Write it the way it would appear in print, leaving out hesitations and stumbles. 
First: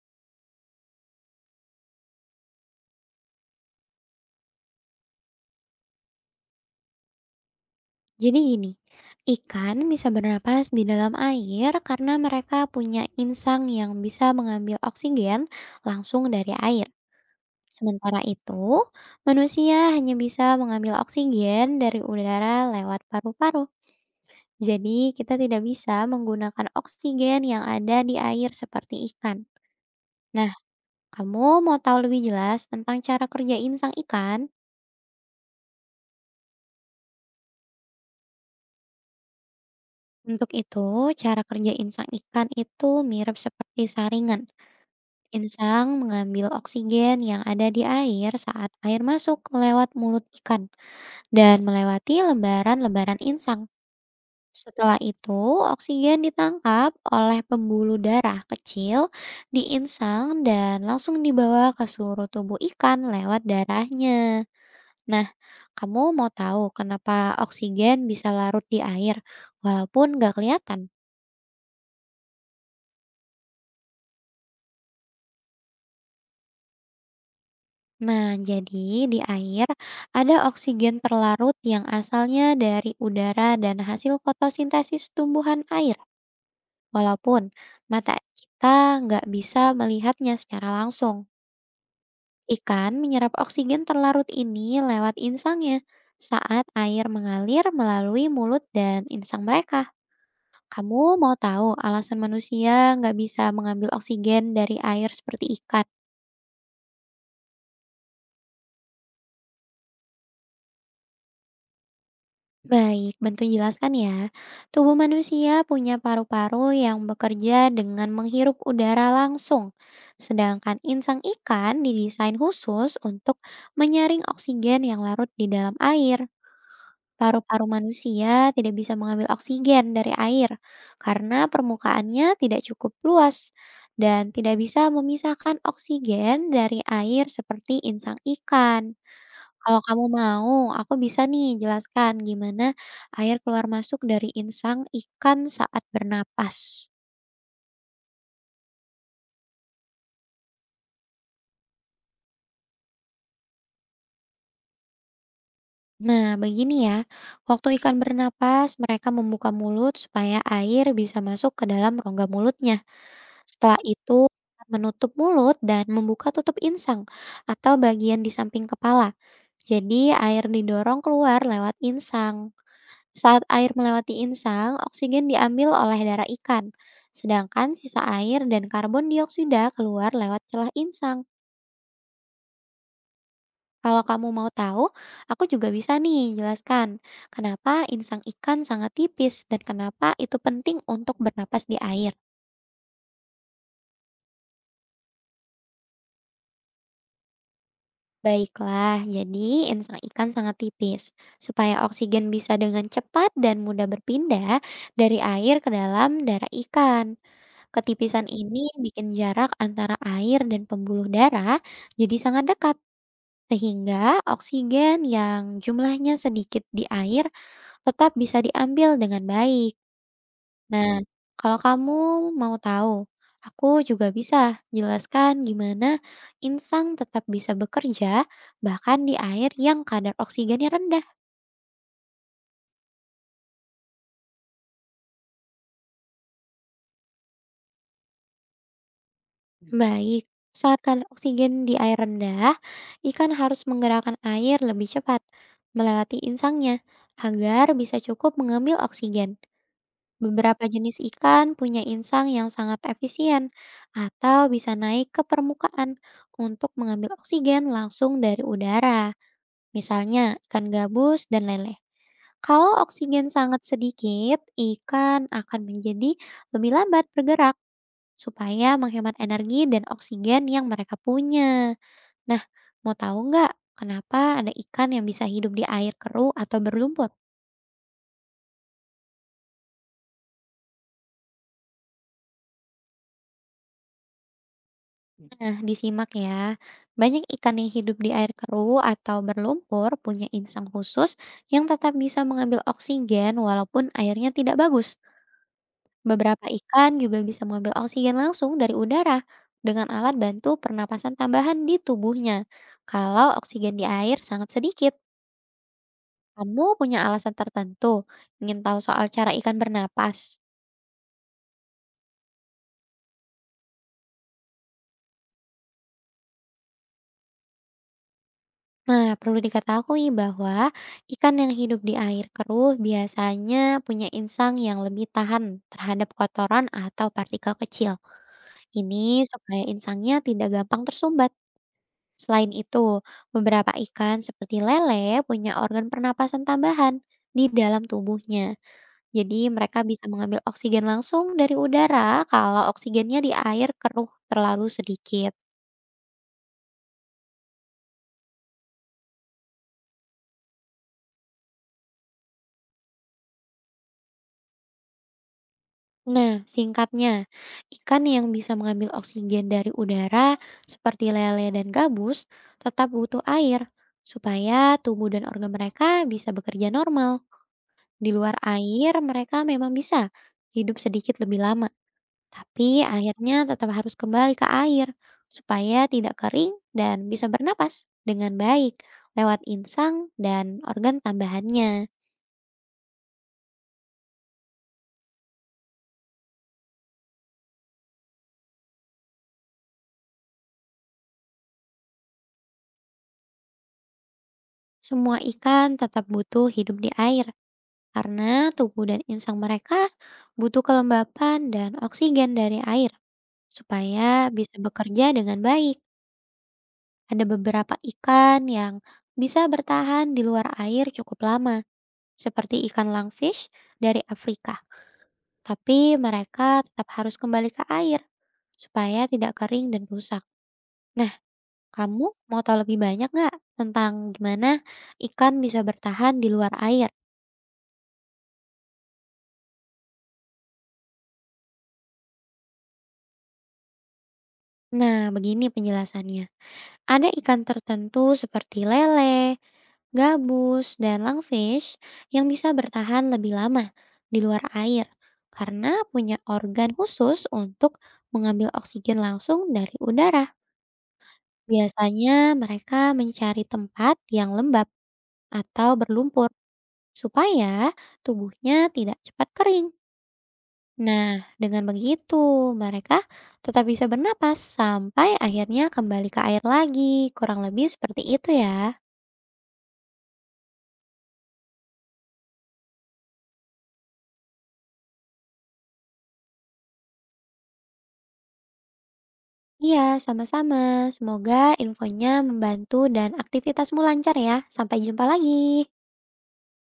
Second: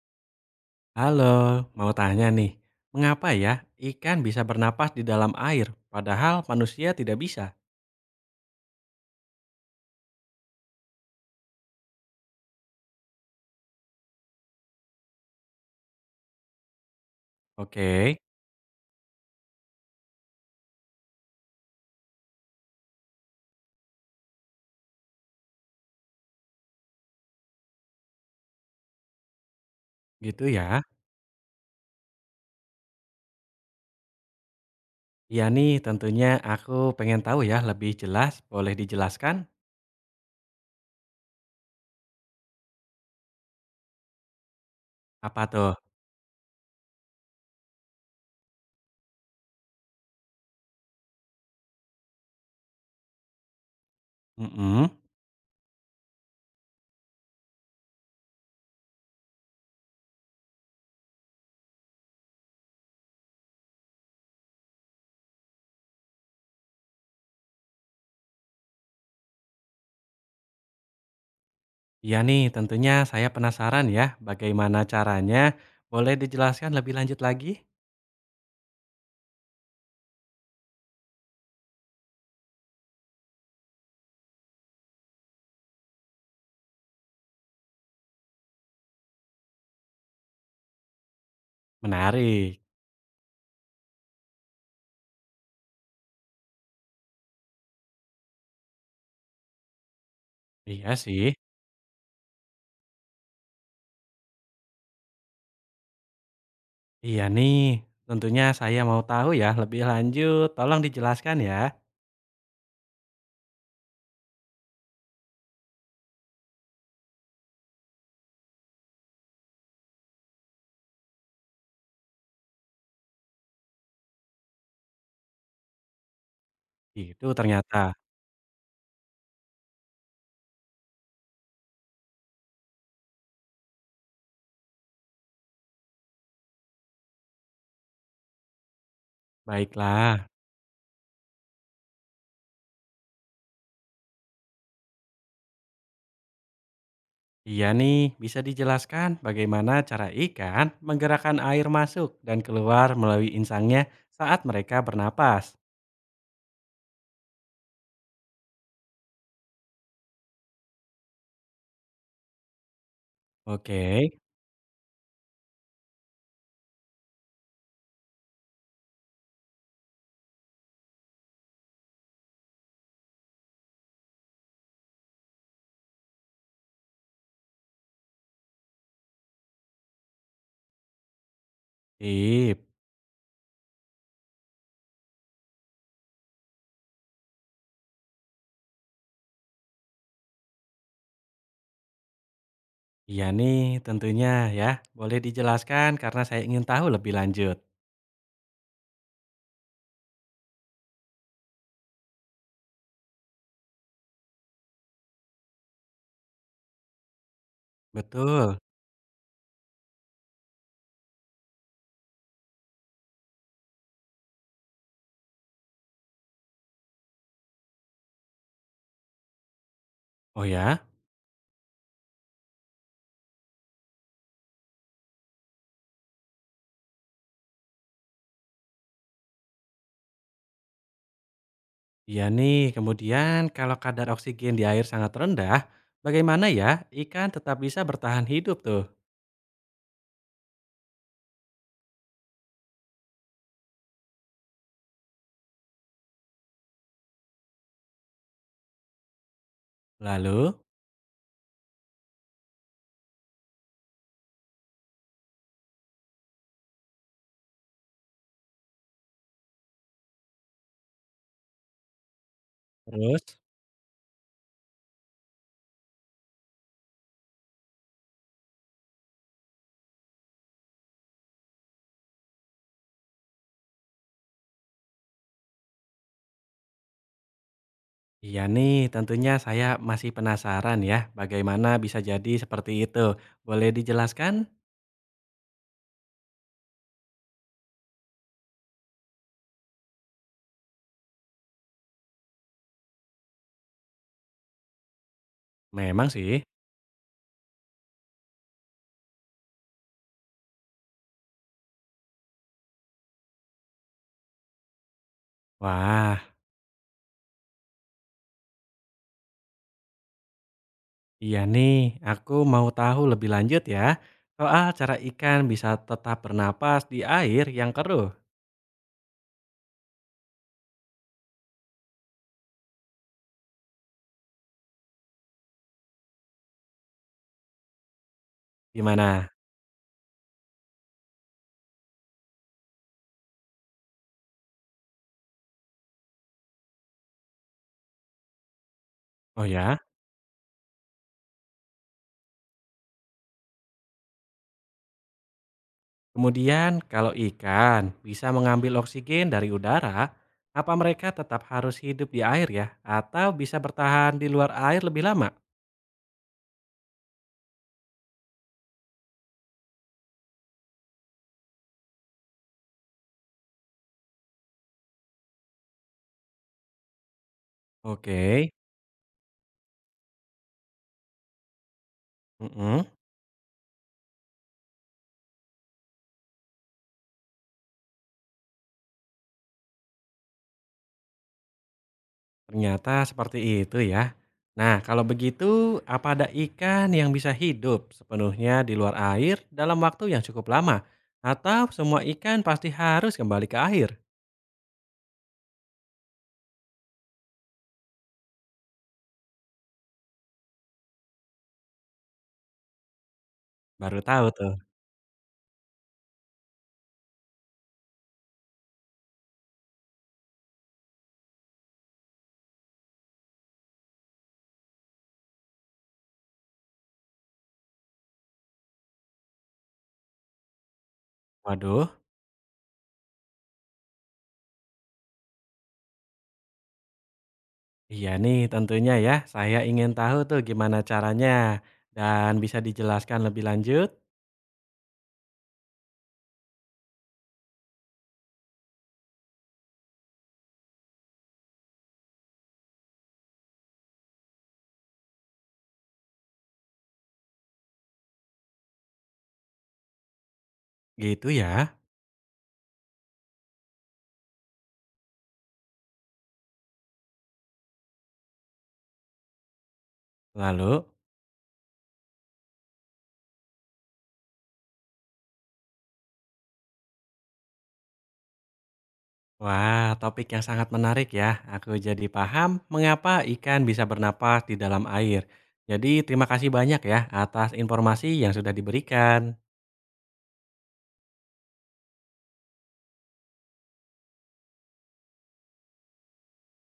Halo, mau tanya nih, mengapa ya ikan bisa bernapas di dalam air, padahal manusia tidak bisa? Jadi gini, ikan bisa bernapas di dalam air karena mereka punya insang yang bisa mengambil oksigen langsung dari air. Oke, Sementara itu, manusia hanya bisa mengambil oksigen dari udara lewat paru-paru. Jadi, kita tidak bisa menggunakan oksigen yang ada di air seperti ikan. gitu Nah, ya. kamu mau tahu lebih jelas tentang cara kerja insang ikan? Iya nih, tentunya aku pengen tahu ya lebih jelas, boleh dijelaskan? Untuk itu, cara kerja insang ikan itu mirip seperti saringan. Apa tuh? Insang mengambil oksigen yang ada di air saat air masuk lewat mulut ikan dan melewati lembaran-lembaran insang. Mm-mm. Setelah itu, oksigen ditangkap oleh pembuluh darah kecil di insang dan langsung dibawa ke seluruh tubuh ikan lewat darahnya. Nah, kamu mau tahu kenapa oksigen bisa larut di air walaupun nggak kelihatan? Iya nih, tentunya saya penasaran ya bagaimana caranya, boleh dijelaskan lebih lanjut lagi? Nah, jadi di air ada oksigen terlarut yang asalnya dari udara dan hasil fotosintesis tumbuhan air. Walaupun mata kita nggak bisa melihatnya secara langsung. Menarik. Ikan menyerap oksigen terlarut ini lewat insangnya saat air mengalir melalui mulut dan insang mereka. Iya Kamu sih. mau tahu alasan manusia nggak bisa mengambil oksigen dari air seperti ikan? Iya nih, tentunya saya mau tahu ya lebih lanjut, tolong dijelaskan ya. Baik, bantu jelaskan ya. Tubuh manusia punya paru-paru yang bekerja dengan menghirup udara langsung. Sedangkan insang ikan didesain khusus untuk menyaring oksigen yang larut di dalam air. Itu Paru-paru ternyata. manusia tidak bisa mengambil oksigen dari air karena permukaannya tidak cukup luas dan tidak bisa memisahkan oksigen dari air seperti insang ikan. Kalau kamu Baiklah. mau, aku bisa nih jelaskan gimana air keluar masuk dari insang ikan saat bernapas. Iya nih, bisa dijelaskan bagaimana cara ikan menggerakkan air masuk dan keluar melalui insangnya saat mereka bernapas. Nah, begini ya. Waktu ikan bernapas, mereka membuka mulut supaya air bisa masuk ke dalam rongga mulutnya. Setelah Oke, itu, menutup mulut dan membuka tutup insang atau bagian di samping kepala. Jadi, air didorong keluar lewat insang. Saat air melewati insang, oksigen diambil oleh darah ikan, sedangkan sisa air dan karbon dioksida keluar lewat celah insang. sip. Kalau kamu mau tahu, aku juga bisa nih jelaskan kenapa insang ikan sangat tipis dan kenapa itu penting untuk bernapas di air. Iya nih, tentunya ya. Boleh dijelaskan karena saya ingin tahu lebih lanjut. Baiklah, jadi insang ikan sangat tipis. Supaya oksigen bisa dengan cepat dan mudah berpindah dari air ke dalam darah ikan. Ketipisan Betul. ini bikin jarak antara air dan pembuluh darah jadi sangat dekat, sehingga oksigen yang jumlahnya sedikit di air tetap bisa diambil dengan baik. Oh ya? Nah, kalau kamu mau tahu, aku juga bisa jelaskan gimana insang tetap bisa bekerja bahkan di air yang kadar oksigennya rendah. Iya nih, kemudian kalau kadar oksigen di air sangat rendah, bagaimana ya ikan tetap bisa bertahan hidup tuh? Baik, saat kadar oksigen di air rendah, ikan harus menggerakkan air lebih cepat melewati insangnya agar bisa cukup mengambil oksigen. Lalu, Beberapa jenis ikan punya insang yang sangat efisien atau bisa naik ke permukaan untuk mengambil oksigen langsung dari udara, misalnya ikan gabus dan lele. Kalau oksigen terus? sangat sedikit, ikan akan menjadi lebih lambat bergerak supaya menghemat energi dan oksigen yang mereka punya. Nah, mau tahu nggak kenapa ada ikan yang bisa hidup di air keruh atau berlumpur? Iya nih, tentunya saya masih penasaran ya, bagaimana bisa jadi seperti itu. Boleh dijelaskan? Nah, disimak ya. Banyak ikan yang hidup di air keruh atau berlumpur punya insang khusus yang tetap bisa mengambil oksigen walaupun airnya tidak bagus. Memang sih. Beberapa ikan juga bisa mengambil oksigen langsung dari udara dengan alat bantu pernapasan tambahan di tubuhnya. Kalau oksigen di air sangat sedikit, Wah, kamu punya alasan tertentu ingin tahu soal cara ikan bernapas? iya nih, aku mau tahu lebih lanjut ya, soal cara ikan bisa tetap bernapas di air yang keruh. Nah, perlu diketahui bahwa ikan yang hidup di air keruh biasanya punya insang yang lebih tahan terhadap kotoran atau partikel kecil. Ini Gimana? supaya insangnya tidak gampang tersumbat. Selain itu, beberapa ikan seperti lele punya organ pernapasan tambahan di dalam tubuhnya. Oh Jadi ya? mereka bisa mengambil oksigen langsung dari udara kalau oksigennya di air keruh terlalu sedikit. Kemudian kalau ikan bisa mengambil oksigen dari udara, apa mereka tetap harus hidup di air ya? Atau bisa bertahan di luar air lebih lama? Nah, singkatnya, ikan yang bisa mengambil oksigen dari udara seperti lele dan gabus tetap butuh air supaya tubuh dan organ mereka bisa bekerja normal. Di luar Oke. air, mereka memang bisa hidup sedikit lebih lama, Mm-mm. tapi akhirnya tetap harus kembali ke air supaya tidak kering dan bisa bernapas dengan baik lewat insang dan organ tambahannya. Ternyata seperti itu ya. Nah, kalau begitu, apa ada ikan yang bisa hidup sepenuhnya di luar air dalam waktu yang cukup lama? Atau semua ikan pasti harus kembali ke air? Semua ikan tetap butuh hidup di air karena tubuh dan insang mereka butuh kelembapan dan oksigen dari air Baru tahu supaya tuh. bisa bekerja dengan baik. Ada beberapa ikan yang bisa bertahan di luar air cukup lama, seperti ikan langfish dari Afrika. Tapi mereka tetap harus kembali ke air supaya tidak kering dan rusak. Nah, Waduh, kamu mau tahu lebih banyak nggak tentang gimana ikan bisa bertahan di luar air? iya nih tentunya ya. Saya ingin tahu tuh gimana caranya. Dan bisa dijelaskan lebih lanjut? Nah, begini penjelasannya. Ada ikan tertentu seperti lele, gabus, dan langfish yang bisa bertahan lebih lama di luar air karena punya organ khusus untuk mengambil oksigen langsung dari udara. Gitu ya. Biasanya mereka mencari tempat yang lembab atau berlumpur supaya tubuhnya tidak cepat kering. Lalu? Nah, dengan begitu mereka tetap bisa bernapas sampai akhirnya kembali ke air lagi. Kurang lebih seperti itu ya. Wah, topik yang sangat menarik ya. Aku jadi paham mengapa ikan bisa bernapas di dalam air. Jadi, terima kasih banyak ya atas informasi yang sudah diberikan. Iya, sama-sama. Semoga infonya membantu dan aktivitasmu lancar ya. Sampai jumpa lagi.